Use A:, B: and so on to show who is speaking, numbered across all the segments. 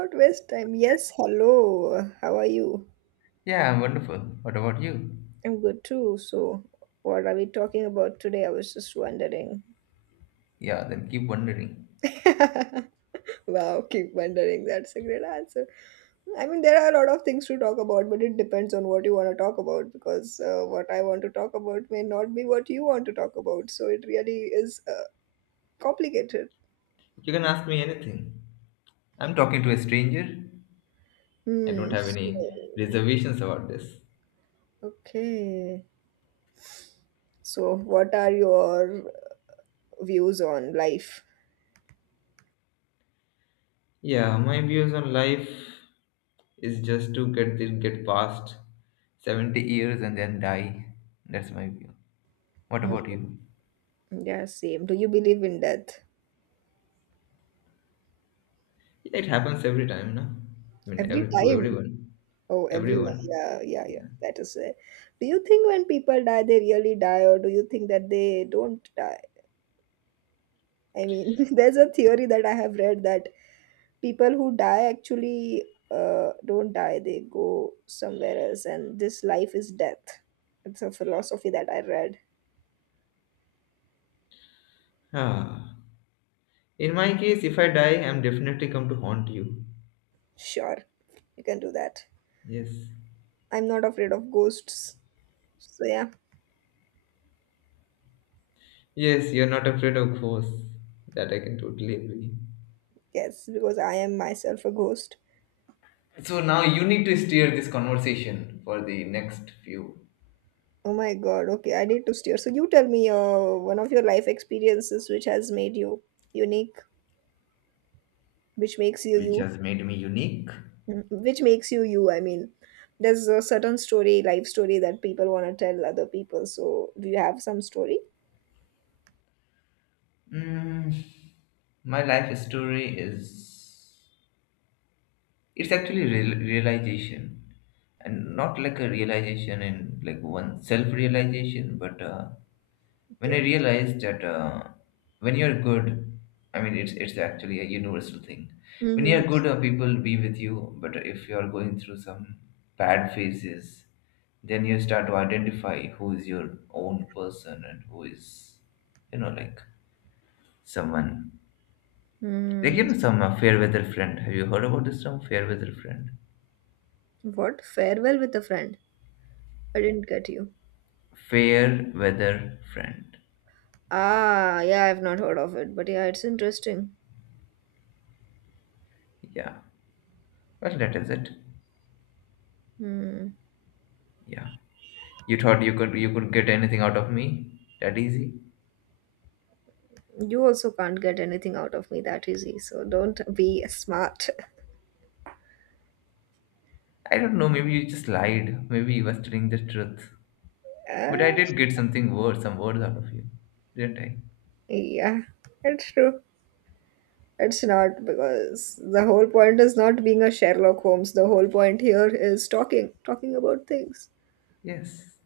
A: Not waste time. Yes, hello. How are you?
B: Yeah, I'm wonderful. What about you?
A: I'm good too. So, what are we talking about today? I was just wondering.
B: Yeah, then keep wondering.
A: Wow, keep wondering. That's a great answer. I mean, there are a lot of things to talk about, but it depends on what you want to talk about because what I want to talk about may not be what you want to talk about. So, it really is complicated.
B: You can ask me anything. I'm talking to a stranger. I don't
A: Hmm.
B: have
A: So,
B: any reservations about this.
A: okay. So, what are your views on life?
B: Yeah, my views on life is just to get this, get past 70 years and then die. That's my view. What
A: Hmm.
B: about you?
A: Yeah, same. Do you believe in death?
B: Yeah, it happens every time, no? I mean,
A: Every
B: every, to
A: time.
B: everyone.
A: Oh, every,
B: Everyone.
A: yeah, yeah, yeah.
B: Yeah.
A: That is it. Do you think when people die, they really die, or do you think that they don't die? I mean, there's a theory that I have read that people who die actually don't die; they go somewhere else, and this life is death. It's a philosophy that I read.
B: Ah. In my case, if I die, I'm definitely come to haunt you.
A: Sure, you can do that.
B: Yes.
A: I'm not afraid of ghosts. So yeah,
B: Yes, you're not afraid of ghosts. That I can totally agree.
A: yes, because I am myself a ghost.
B: So now you need to steer this conversation for the next few,
A: Oh my God. Okay, I need to steer. So you tell me one of your life experiences which has made you unique, which makes you
B: which
A: you.
B: has made me unique.
A: Mm, which makes you you. I mean, there's a certain story, life story that people want to tell other people. So do you have some story?
B: Mm, my life story is it's actually real, realization, and not like a realization in like one self realization, but when I
A: Okay.
B: realized that when you're good, I mean, it's actually a universal thing. When
A: Mm-hmm.
B: you're good, people be with you. But if you're going through some bad phases, then you start to identify who is your own person and who is, you know, like someone like you
A: Mm,
B: know some fair weather friend. Have you heard about this term, fair weather friend?
A: what? Farewell with a friend. I didn't get you.
B: Fair weather friend.
A: Ah, yeah, I've not heard of it, but yeah, it's interesting.
B: Yeah. Well, that is it.
A: Hmm.
B: Yeah. You thought you could get anything out of me that easy?
A: You also can't get anything out of me that easy, so don't be smart.
B: I don't know, maybe you just lied. Maybe you was telling the truth. But I
A: Ah.
B: did get something words, some words out of you, didn't I?
A: Yeah, it's true. It's not because the whole point is not being a Sherlock Holmes. The whole point here is talking, talking about things.
B: Yes.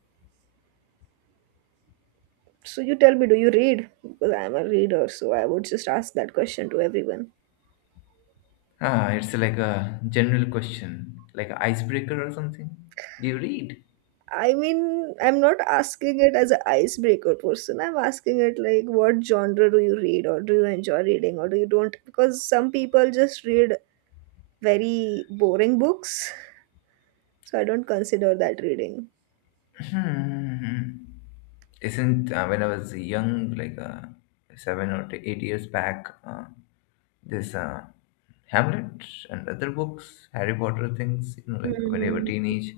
A: So you tell me, do you read? Because I'm a reader, so I would just ask that question to everyone.
B: Ah, it's like a general question, like an icebreaker or something. Do you read?
A: I mean, I'm not asking it as an icebreaker person. I'm asking it like, what genre do you read, or do you enjoy reading, or do you don't? Because some people just read very boring books, so I don't consider that reading.
B: Hmm. Isn't when I was young, like 8 years back, this Hamlet and other books, Harry Potter things, you know, like when you were
A: Mm-hmm.
B: teenage.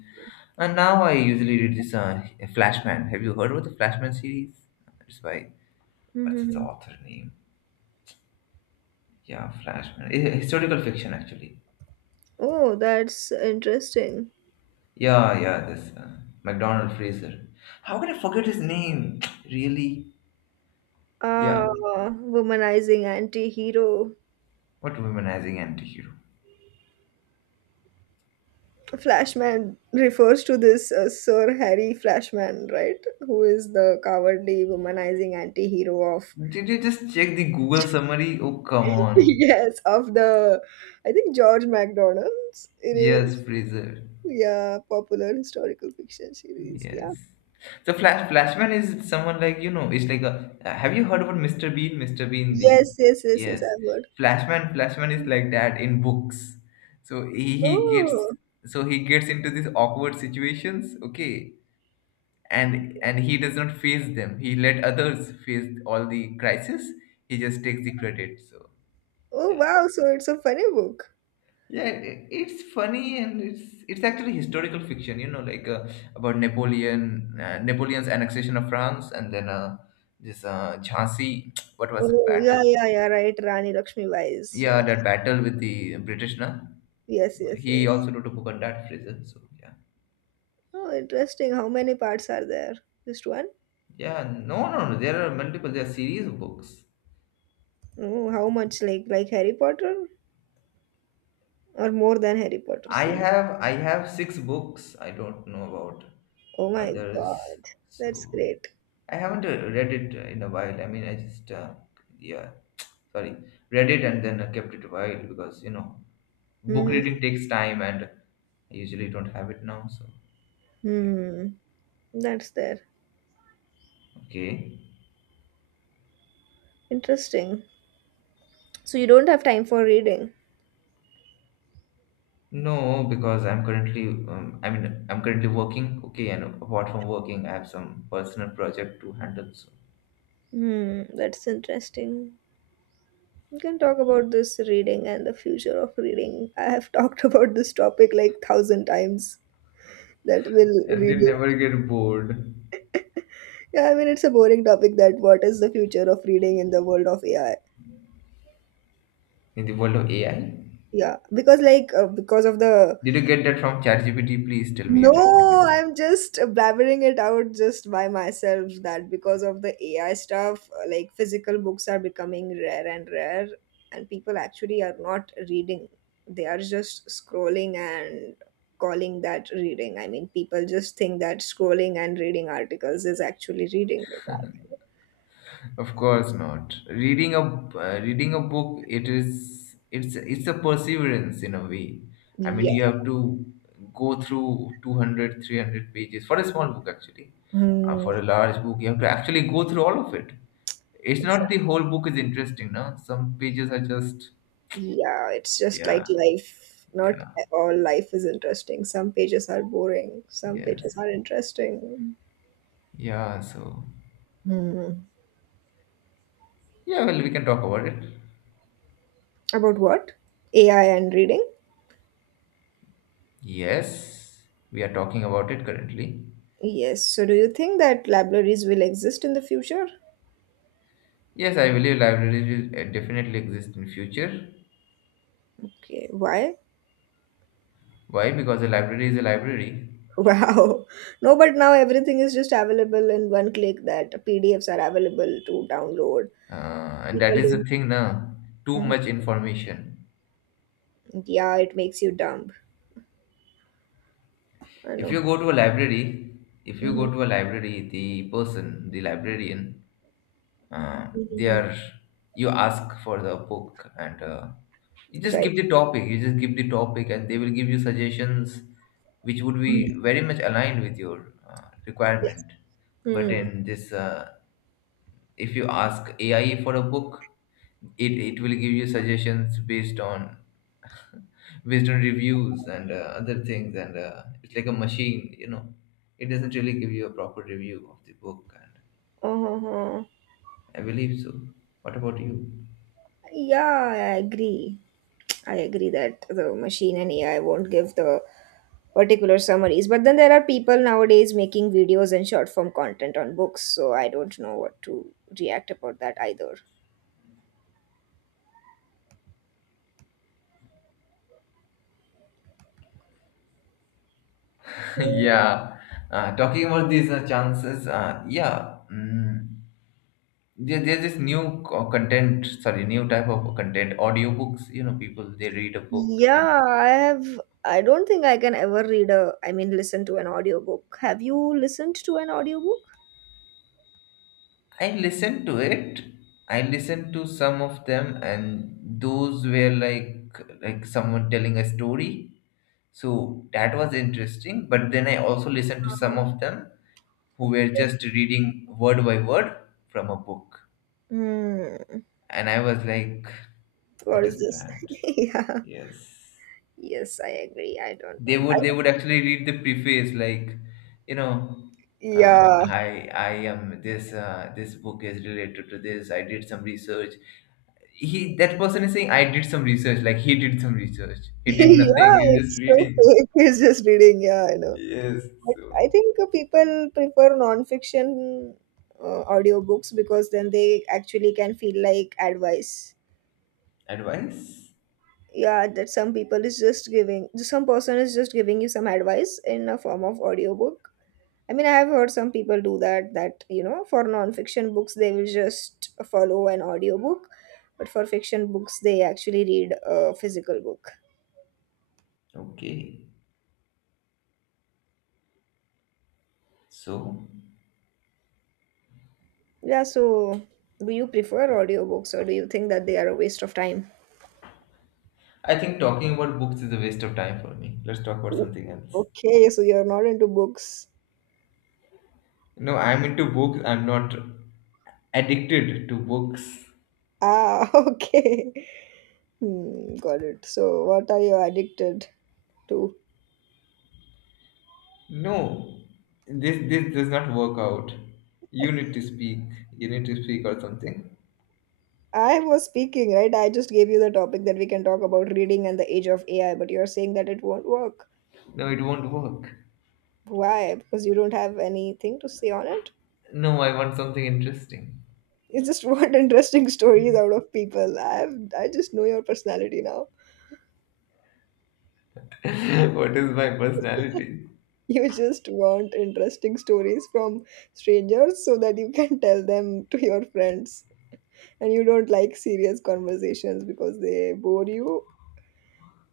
B: And now I usually read this Flashman. Have you heard about the Flashman series? It's by, what's its author name? Yeah, Flashman. Eh, historical fiction, actually.
A: Oh, that's interesting.
B: Yeah, yeah, this MacDonald Fraser. How can I forget his name? Really? Yeah.
A: Ah, womanizing anti-hero.
B: What womanizing antihero?
A: Flashman refers to this Sir Harry Flashman, right? Who is the cowardly womanizing anti-hero of
B: Did you just check the Google summary? Oh, come on.
A: yes, of the, I think, George MacDonald's. It is,
B: Yes, Fraser.
A: yeah, popular historical fiction series. Yeah.
B: Yes. So Flashman is someone like you know. It's like a. Have you heard about Mr. Bean? Mr. Bean the.
A: Yes, yes, yes, yes,
B: Yes.
A: I've heard.
B: Flashman is like that in books. So he gets
A: Oh,
B: so he gets into these awkward situations. Okay. And he does not face them. He let others face all the crisis. He just takes the credit. So
A: oh
B: yeah.
A: wow, so it's a funny book.
B: Yeah, it's funny and it's actually historical fiction, you know, like about Napoleon, Napoleon's annexation of France, and then this Jhansi, what was it,
A: Oh, yeah,
B: battle?
A: yeah, yeah, right. Rani Lakshmi Wise.
B: Yeah, that battle with the British, na?
A: Yes, yes,
B: He
A: yes.
B: also wrote a book on that prison. So yeah,
A: Oh, interesting. How many parts are there? Just one?
B: yeah, no, no, no. There are multiple. There are series of books.
A: Oh, how much? Like Harry Potter or more than Harry Potter series?
B: I have 6 books. I don't know about
A: Oh my
B: others.
A: God, that's
B: So
A: great.
B: I haven't read it in a while. I mean, I just yeah, sorry, read it and then kept it a while because you know, book
A: Hmm.
B: reading takes time, and I usually don't have it now. So yeah,
A: Hmm. That's there.
B: okay.
A: Interesting. So you don't have time for reading.
B: No, because I'm currently, I mean, I'm currently working. Okay, and apart from working, I have some personal project to handle. So
A: Hmm. That's interesting. We can talk about this reading and the future of reading. I have talked about this topic like thousand times. That will
B: and you
A: reading.
B: never get bored
A: Yeah, I mean it's a boring topic. That what is the future of reading in the world of AI?
B: in the world of AI.
A: Yeah, because like because of the,
B: Did you get that from ChatGPT? Please tell me you didn't get
A: no,
B: it.
A: I'm just blabbering it out just by myself that because of the AI stuff, like physical books are becoming rare and rare, and people actually are not reading. They are just scrolling and calling that reading. I mean, people just think that scrolling and reading articles is actually reading. But
B: Of course not. Reading a reading a book, it is it's a perseverance in a way. I mean,
A: yeah.
B: you have to go through 200 300 pages for a small book actually.
A: Mm.
B: For a large book, you have to actually go through all of it. It's not the whole book is interesting, no? Some pages are just
A: Yeah, it's just like
B: yeah,
A: life. Not
B: yeah,
A: all life is interesting. Some pages are boring, some
B: yes,
A: pages are interesting.
B: yeah. So
A: Hmm.
B: yeah, well, we can talk about it.
A: About what? AI and reading?
B: Yes, we are talking about it currently.
A: Yes. So, do you think that libraries will exist in the future?
B: Yes, I believe libraries will definitely exist in future.
A: Okay, why?
B: Why? Because a library is a library,
A: Wow. No, but now everything is just available in one click that PDFs are available to download.
B: and that is the
A: People
B: thing now. Too
A: don't.
B: much information.
A: Yeah, it makes you dumb. I
B: If
A: know.
B: you go to a library, if you go
A: hmm
B: to a library, the person, the librarian, they
A: hmm
B: are you ask for the book and you just
A: Right.
B: give the topic. You just give the topic, and they will give you suggestions, which would be
A: Mhm.
B: very much aligned with your
A: Yes.
B: requirement. But
A: Mm.
B: in this if you ask AI for a book, it will give you suggestions based on based on reviews and other things, and it's like a machine, you know. It doesn't really give you a proper review of the book, and
A: Uh-huh.
B: I believe so. What about you?
A: Yeah, I agree. I agree that the machine and AI won't give the particular summaries. But then there are people nowadays making videos and short form content on books, so I don't know what to react about that either. Mm.
B: yeah, talking about these chances, yeah. There's this new content sorry new type of content audiobooks you know people they read a book in.
A: Yeah, I have. I don't think I can ever read a, I mean, listen to an audiobook. Have you listened to an audiobook?
B: I listened to it. I listened to some of them, and those were like someone telling a story. So that was interesting. But then I also listened to some
A: Uh,
B: of them who were just reading word by word from a book,
A: Hmm.
B: and I was like,
A: What
B: "What
A: is
B: is
A: this?
B: that?"
A: yeah.
B: Yes,
A: Yes, I agree. I don't know.
B: they
A: I-
B: would actually read the preface, like you know.
A: yeah,
B: Hi, I am this. This book is related to this. I did some research he that person is saying I did some research, like he did some research. He did nothing.
A: yeah,
B: He's just
A: it's so
B: reading.
A: fake. It's just reading. Yeah, I know.
B: Yes.
A: But I
B: So
A: think people prefer non-fiction audiobooks because then they actually can feel like advice.
B: advice.
A: Yeah, that some people is just giving, some person is just giving you some advice in a form of audiobook. I mean, I have heard some people do that, that, you know, for non-fiction books, they will just follow an audiobook, but for fiction books, they actually read a physical book.
B: Okay. So
A: Yeah, so do you prefer audiobooks or do you think that they are a waste of time?
B: I think talking about books is a waste of time for me. Let's talk about
A: O-
B: something else.
A: okay, so you're not into books.
B: No, I'm into books. I'm not addicted to books.
A: Ah, okay. Hmm, got it. So what are you addicted to?
B: No, this does not work out. You need to speak. You need to speak or something.
A: I was speaking, right? I just gave you the topic that we can talk about reading and the age of AI, but you're saying that it won't work.
B: No, it won't work.
A: Why? Because you don't have anything to say on it?
B: No, I want something interesting.
A: You just want interesting stories out of people. I have, I just know your personality now.
B: what is my personality?
A: You just want interesting stories from strangers so that you can tell them to your friends. And you don't like serious conversations because they bore you.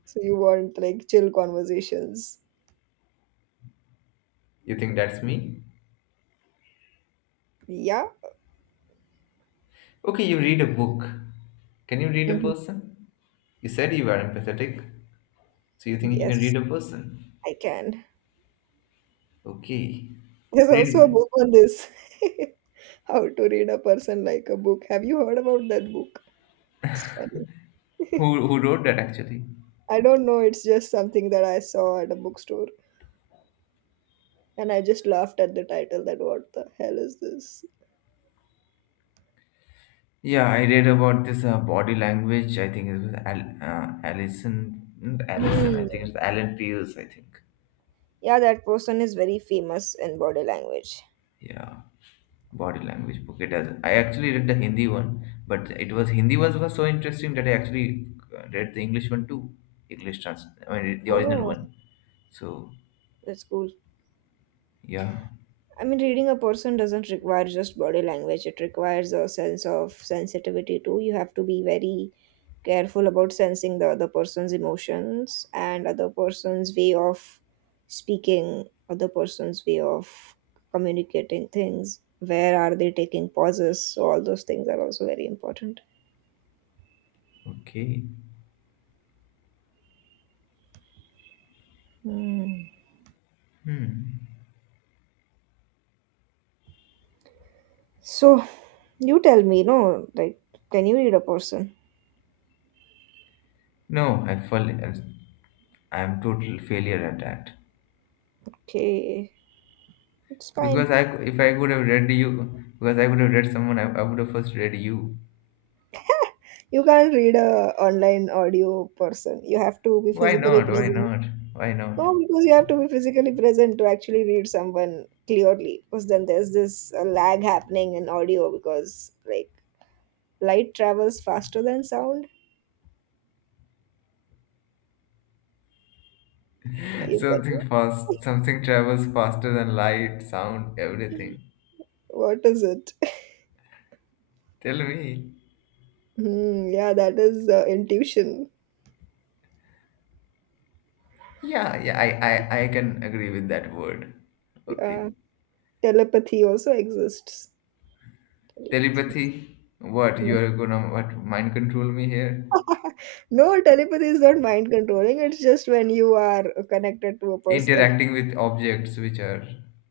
A: So you want like chill conversations.
B: You think that's me?
A: Yeah.
B: Okay, you read a book. Can you read a
A: hmm
B: person? You said you were empathetic. So you think you can
A: Yes,
B: read a person?
A: I can.
B: Okay.
A: There's
B: Read
A: also a
B: me.
A: book on this. How to read a person like a book. Have you heard about that book? It's funny.
B: Who wrote that actually?
A: I don't know. It's just something that I saw at a bookstore. And I just laughed at the title that what the hell is this?
B: Yeah, I read about this body language. I think it was Allison. Not Allison. I
A: Hmm.
B: think it's Alan Peels. I think.
A: Yeah, that person is very famous in body language.
B: Yeah, body language book. It does. I actually read the Hindi one, but it was Hindi ones was so interesting that I actually read the English one too. English trans. I mean the original
A: Oh.
B: one. So
A: That's cool.
B: yeah,
A: I mean, reading a person doesn't require just body language, it requires a sense of sensitivity too. You have to be very careful about sensing the other person's emotions and other person's way of speaking, other person's way of communicating things. Where are they taking pauses? So, all those things are also very important.
B: okay.
A: Hmm.
B: Hmm.
A: So, you tell me, no, like, can you read a person?
B: No, I fall. I'm total failure at that
A: Okay, it's fine.
B: because if I could have read you because I could have read someone I would have first read you.
A: You can't read a online audio person. You have to be
B: Why
A: physically
B: not? Why
A: present.
B: not? Why not?
A: No, because you have to be physically present to actually read someone clearly. Because then there's this lag happening in audio because like light travels faster than sound. Are you get it?
B: Something fast. Something travels faster than light, sound, everything.
A: What is it?
B: Tell me.
A: Hmm, yeah, that is intuition.
B: Yeah, yeah. I can agree with that word.
A: Yeah,
B: Okay.
A: telepathy also exists. Telepathy.
B: Telepathy. What you are gonna what mind control me here?
A: No, telepathy is not mind controlling. It's just when you are connected to a person.
B: Interacting with objects which are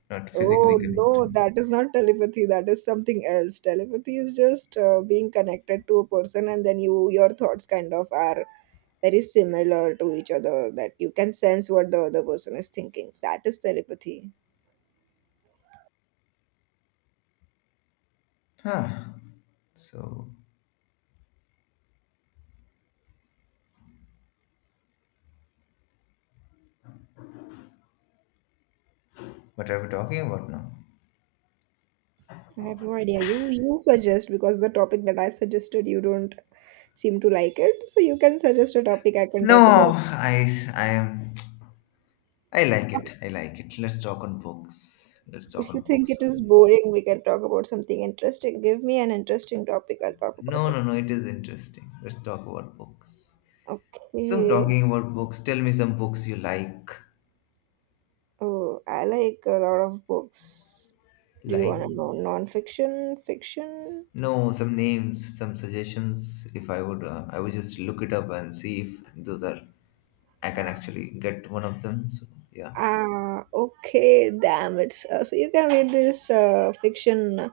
B: not physically
A: Oh no,
B: connected.
A: that is not telepathy. That is something else. Telepathy is just being connected to a person, and then you your thoughts kind of are very similar to each other. That you can sense what the other person is thinking. That is telepathy.
B: Huh. So, what are we talking about now?
A: I have no idea. You suggest, because the topic that I suggested you don't seem to like it. So you can suggest a topic I can talk about.
B: No, I am, I like it. I like it. Let's talk on books. Let's talk
A: If you
B: on
A: think
B: books
A: it is
B: only.
A: boring, we can talk about something interesting. Give me an interesting topic. I'll talk about
B: No,
A: it.
B: no, no. It is interesting. Let's talk about books. So,
A: Okay.
B: talking about books, tell me some books you like.
A: Oh, I like a lot of books. Do you
B: Like.
A: want to know non-fiction, fiction?
B: No, some names, some suggestions. If I would, I would just look it up and see if those are, I can actually get one of them. So yeah,
A: Ah, okay, damn it. So you can read this fiction,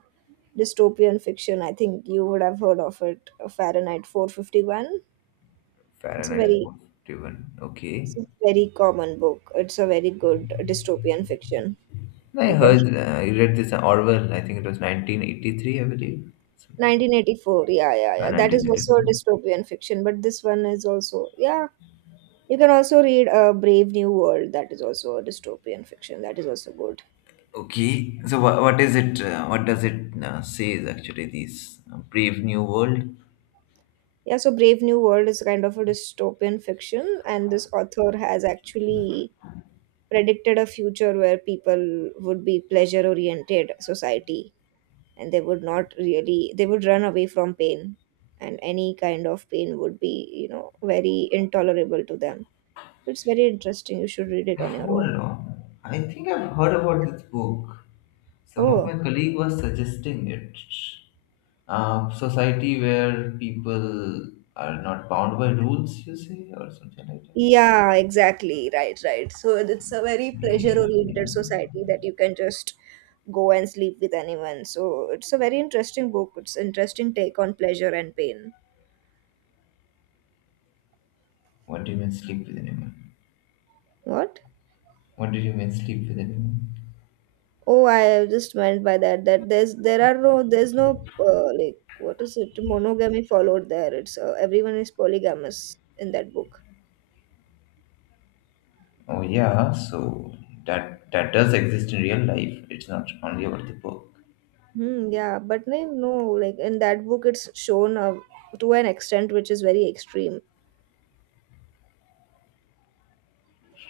A: dystopian fiction. I think you would have heard of it, Fahrenheit 451. It's a
B: Fahrenheit
A: very,
B: 41.
A: it's
B: Okay.
A: a very common book. It's a very good dystopian fiction.
B: I
A: You can
B: heard, I read this Orwell. I think it was 1983, I believe, something like
A: 1984. Yeah, yeah,
B: that.
A: yeah. That is also a
B: 1984.
A: dystopian fiction, but this one is also, yeah. You can also read Brave New World, that is also a dystopian fiction, that is also good.
B: Okay. So what is it? What does it say? Is actually this Brave New World?
A: Yeah, so Brave New World is kind of a dystopian fiction, and this author has actually predicted a future where people would be pleasure oriented society and they would not really, they would run away from pain, and any kind of pain would be, you know, very intolerable to them. It's very interesting. You should read it on your own.
B: Hold on. I think I've heard about this book. Some of
A: Oh,
B: my colleague was suggesting it. Society where people are not bound by rules, you say, or something like that.
A: yeah, exactly. Right, right. So it's a very pleasure
B: Leave, you
A: oriented
B: know.
A: society that you can just go and sleep with anyone. So it's a very interesting book. It's interesting take on pleasure and pain.
B: What do you mean sleep with anyone?
A: What?
B: What do you mean sleep with anyone?
A: Oh, I just meant by that that there's there are no there's no like what is it monogamy followed there. It's everyone is polygamous in that book.
B: Oh yeah, so that that does exist in real life. It's not only about the book.
A: Hmm, yeah, but no, no, like in that book, it's shown to an extent which is very extreme.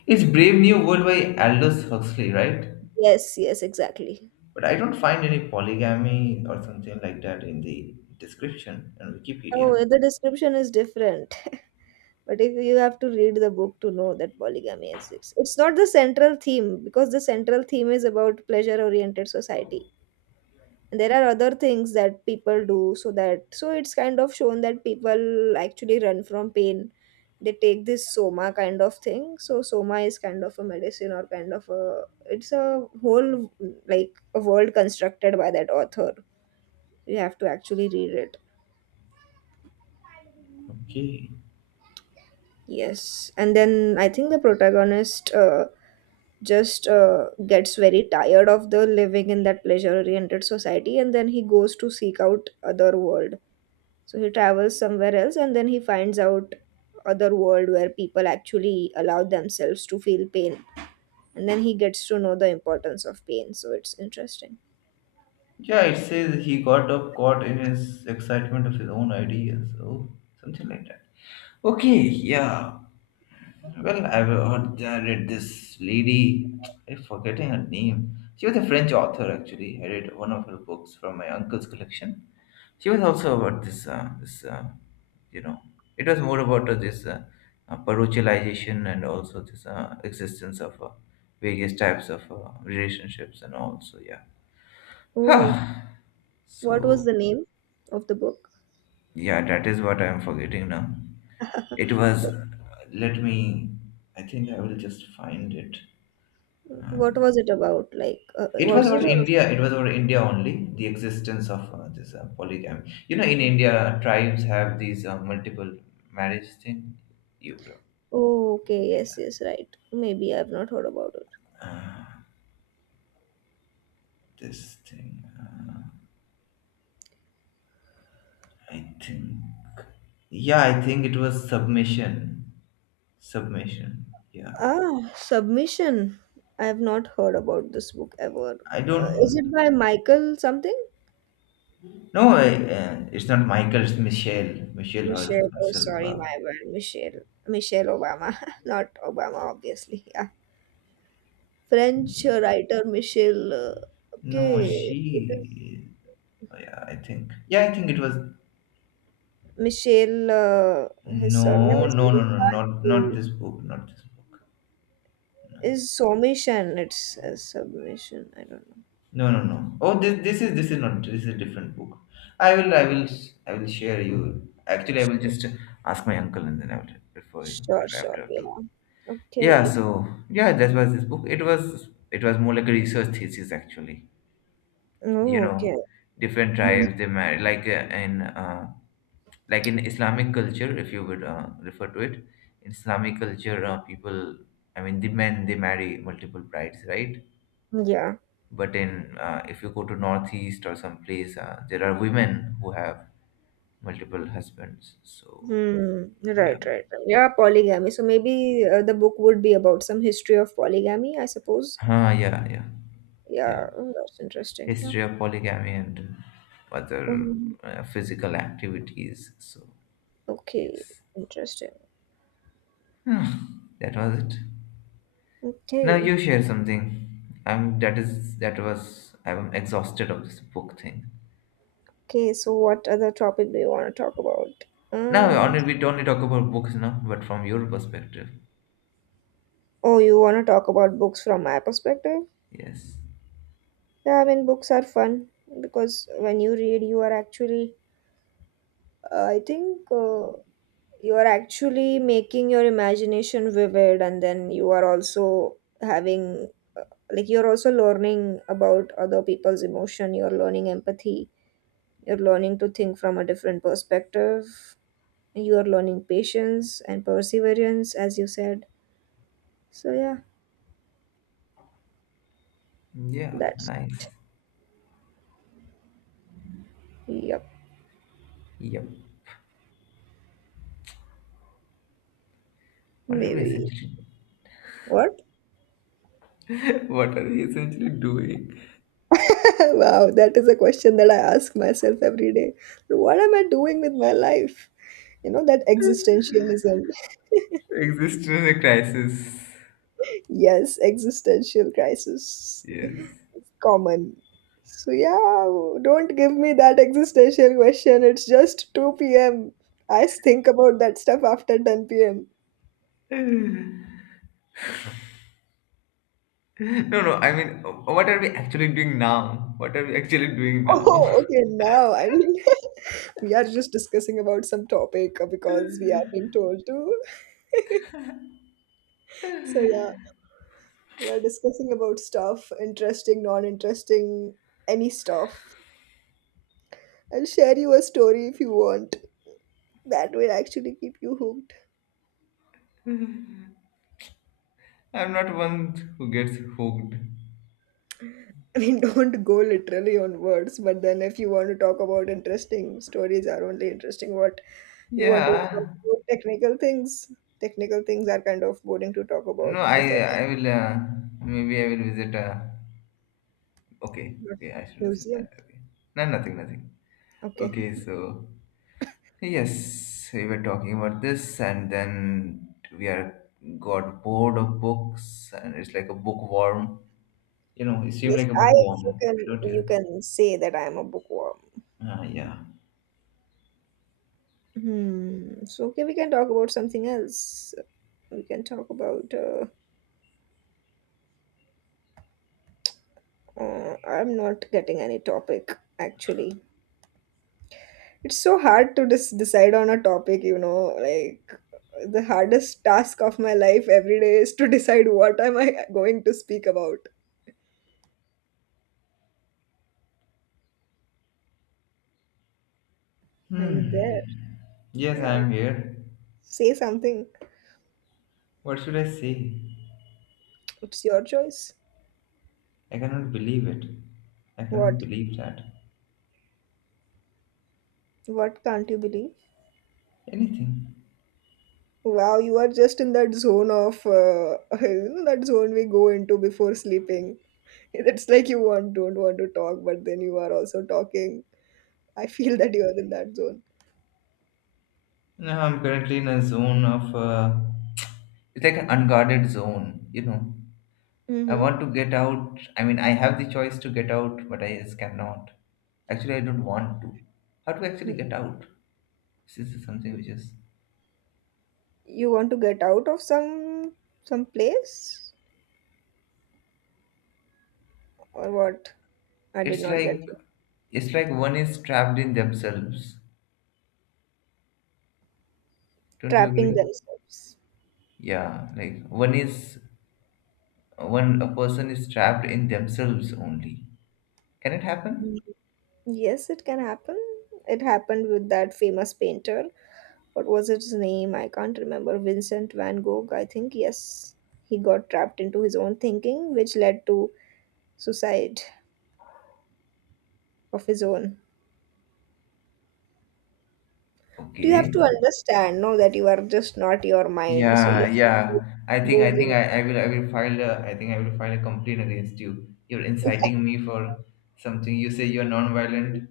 B: It's Brave New World by Aldous Huxley, right?
A: Yes, yes, exactly.
B: But I don't find any polygamy or something like that in the description on
A: Oh,
B: Wikipedia.
A: well, the description is different. But if you have to read the book to know that polygamy exists, it's not the central theme because the central theme is about pleasure-oriented society. And there are other things that people do so that so it's kind of shown that people actually run from pain. They take this soma kind of thing. So soma is kind of a medicine or kind of a it's a whole like a world constructed by that author. You have to actually read it.
B: Okay.
A: Yes, and then I think the protagonist just gets very tired of the living in that pleasure-oriented society, and then he goes to seek out other world. So he travels somewhere else, and then he finds out other world where people actually allow themselves to feel pain, and then he gets to know the importance of pain. So it's interesting.
B: Yeah, it says he got up caught in his excitement of his own ideas. Oh, something like that. Okay, yeah. Well, I've heard, I read this lady. I'm forgetting her name. She was a French author, actually. I read one of her books from my uncle's collection. She was also about you know, it was more about this parochialization and also this existence of various types of relationships and all. So yeah.
A: Oh,
B: Huh.
A: what was
B: So
A: the name of the book?
B: yeah, that is what I am forgetting now. It was, let me, I think I will just find it.
A: What
B: Um,
A: was it about? Like,
B: it
A: what
B: was
A: is it?
B: about India. It was about India only, the existence of this polygamy. You know, in India, tribes have these multiple marriage thing. Europe,
A: Okay, yes,
B: India,
A: yes, right. Maybe I've not heard about it.
B: this thing. I think. Yeah, I think it was submission. Submission. Yeah.
A: Ah, Submission. I have not heard about this book ever.
B: I
A: Is
B: don't.
A: it by Michael something?
B: No, it's not Michael. It's Michelle. Michelle
A: Michelle. Oh,
B: herself.
A: sorry, my bad. Michelle. Michelle Obama. Not Obama, obviously. Yeah. French writer Michelle.
B: No,
A: Okay. It is
B: she. Yeah, I think it was.
A: Michelle. His surname
B: No,
A: is
B: no,
A: very
B: no, no,
A: hard
B: not
A: to.
B: this book. Not this book.
A: Is Submission. It's a submission. I don't know.
B: No, no, no. Oh, this is not. This is a different book. I will, I will, I will share you. Actually, I will
A: Sure,
B: just ask my uncle and then I will refer you
A: sure,
B: if I have
A: sure.
B: to. Have to.
A: Yeah.
B: Yeah.
A: Okay.
B: So yeah, that was this book. It was more like a research thesis actually. You
A: Oh, okay.
B: know, different
A: Mm.
B: tribes, they marry like in like in islamic culture, if you would refer to it. In islamic culture, people, I mean the men, they marry multiple brides, right?
A: Yeah.
B: But in if you go to northeast or some place, there are women who have multiple husbands. So
A: Hmm. Right,
B: yeah.
A: right, right. Yeah, polygamy. So maybe the book would be about some history of polygamy, I suppose.
B: Yeah, yeah. Yeah,
A: Yeah, oh, that's interesting. Yeah.
B: history of polygamy and other
A: Um,
B: physical activities. So
A: okay,
B: yes.
A: interesting.
B: Hmm, that was it. Now
A: Okay.
B: you share something. I'm that is that was I'm exhausted of this book thing.
A: Okay, so what other topic do you want to talk about?
B: Now
A: Um,
B: only we only talk about books now, but from your perspective.
A: oh, you want to talk about books from my perspective?
B: Yes.
A: Yeah, I mean, books are fun because when you read, you are actually, I think, you are actually making your imagination vivid, and then you are also having like you're also learning about other people's emotion, you're learning empathy, you're learning to think from a different perspective, you are learning patience and perseverance as you said. So yeah,
B: Yeah,
A: that's,
B: nice.
A: yep,
B: Yep. What are we
A: maybe
B: essentially
A: what.
B: what are we essentially doing?
A: Wow, that is a question that I ask myself every day. What am I doing with my life? You know that existentialism.
B: Exist in a crisis.
A: Yes, existential crisis is
B: Yes.
A: common. So yeah, don't give me that existential question. It's just 2 p.m. I think about that stuff after 10 p.m.
B: No, no, I mean, what are we actually doing now? What are we actually doing now?
A: Oh, okay, now I mean we are just discussing about some topic because we are being told to. So yeah, we are discussing about stuff, interesting, non-interesting, any stuff. I'll share you a story if you want. That will actually keep you hooked.
B: I'm not one who gets hooked.
A: I mean, don't go literally on words, but then if you want to talk about interesting stories, are only interesting what you want to talk
B: Yeah.
A: about technical things. Technical things are kind of boring to talk
B: No,
A: about because that is
B: I will maybe I will visit. Okay,
A: not
B: okay, I should visit
A: museum.
B: that. Okay, no, nothing, nothing.
A: Okay.
B: Okay, so yes, we were talking about this, and then we are got bored of books, and it's like a bookworm. You know, it seem
A: Yes,
B: like a
A: I you
B: bookworm,
A: can
B: don't
A: you
B: you?
A: can say that I am a bookworm.
B: Ah, yeah.
A: Hmm. So okay, we can talk about something else. We can talk about. I'm not getting any topic actually. It's so hard to decide on a topic, you know, like the hardest task of my life every day is to decide what am I going to speak about. Are you there?
B: Hmm. Yes, I
A: Yeah.
B: am here.
A: Say something.
B: What should I say?
A: It's your choice.
B: I cannot believe it. I cannot
A: What?
B: believe that
A: What can't you believe?
B: anything.
A: Wow, you are just in that zone of you know, that zone we go into before sleeping. It's like you want don't want to talk, but then you are also talking. I feel that you are in that zone.
B: No, I'm currently in a zone of it's like an unguarded zone, I
A: Mm-hmm.
B: want to get out. I mean, I have the choice to get out, but I just cannot. Actually, I don't want to. How to actually get out? This is something which is.
A: You want to get out of some place or what? I did
B: It's
A: not get
B: like
A: you.
B: it's like one is trapped in themselves. Don't you
A: Trapping
B: agree?
A: themselves.
B: Yeah, like one a person is trapped in themselves only. Can it
A: Mm.
B: happen?
A: Yes, it can happen. It happened with that famous painter. What was his name? I can't remember. Vincent van Gogh, I think. Yes. He got trapped into his own thinking, which led to suicide of his own. But you have
B: Okay.
A: to understand, no, that you are just not your mind. So you
B: Yeah,
A: have
B: yeah.
A: to move.
B: I will file a I think I will file a complaint against you. You're inciting me for something. You say you're non-violent,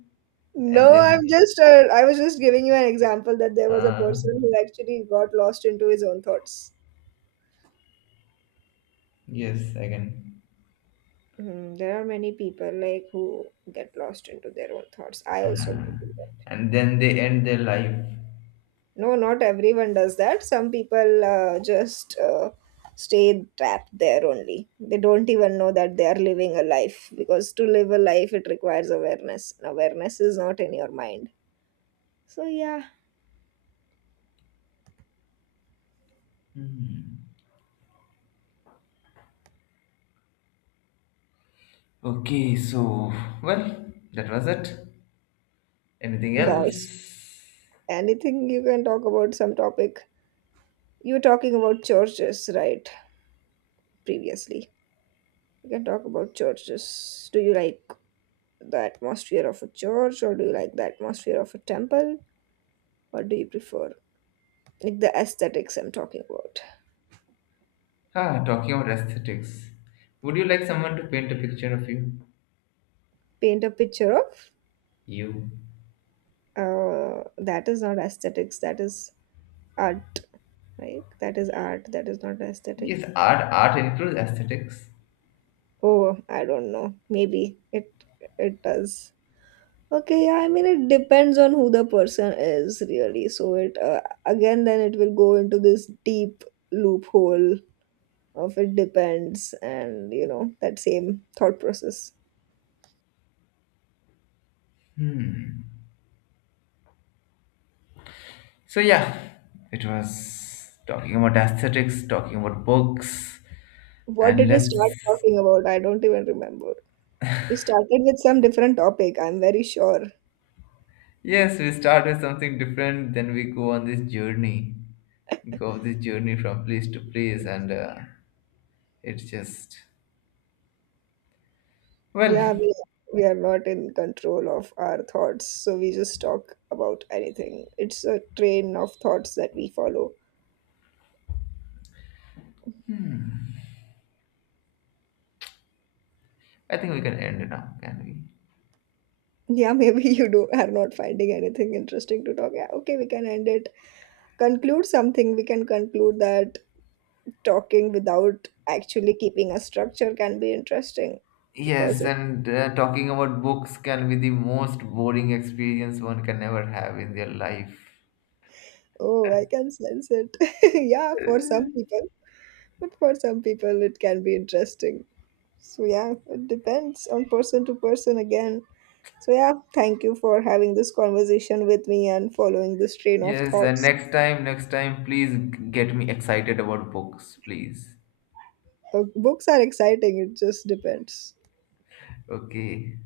B: and
A: No, I'm
B: then
A: just, I was just giving you an example that there was a
B: uh,
A: person who actually got lost into his own thoughts.
B: yes, I can.
A: Hmm, there are many people like who get lost into their own thoughts. I also
B: Uh,
A: may do that.
B: and then they end their life.
A: No, not everyone does that. Some people just stay trapped there only. They don't even know that they are living a life, because to live a life it requires awareness. And awareness is not in your mind. So yeah,
B: Okay, so well, that was it. Anything
A: boys.
B: else?
A: Anything, you can talk about some topic. You were talking about churches, right? Previously, we can talk about churches. Do you like the atmosphere of a church, or do you like the atmosphere of a temple? What do you prefer? Like the aesthetics I'm talking about.
B: Ah, talking about aesthetics. Would you like someone to paint a picture of you?
A: Paint a picture of.
B: You.
A: That is not aesthetics. That is art. Right? That is art. That is not aesthetic.
B: Yes, art, art includes aesthetics.
A: Oh, I don't know. Maybe it it does. Okay, yeah, I mean it depends on who the person is really. So it again then it will go into this deep loophole of it depends, and you know that same thought process.
B: So yeah, it was talking about aesthetics, talking about books,
A: What
B: and
A: did we start
B: let's,
A: talking about? I don't even remember. We started with some different topic, I'm very sure.
B: yes, we start with something different. Then we go on this journey, go this journey from place to place, and it's just
A: Yeah,
B: well.
A: we are not in control of our thoughts, so we just talk about anything. It's a train of thoughts that we follow.
B: I think we can end it now, can we?
A: Yeah, maybe you do are not finding anything interesting to talk. Yeah, okay, we can end it. Conclude something. We can conclude that talking without actually keeping a structure can be interesting because
B: Yes,
A: it,
B: and talking about books can be the most boring experience one can ever have in their life.
A: oh, I can sense it. Yeah, for some people, but for some people it can be interesting. So yeah, it depends on person to person again. So yeah, thank you for having this conversation with me and following this train of
B: Yes, and
A: thoughts.
B: next time, please get me excited about books, please.
A: Books are exciting. It just depends.
B: Okay.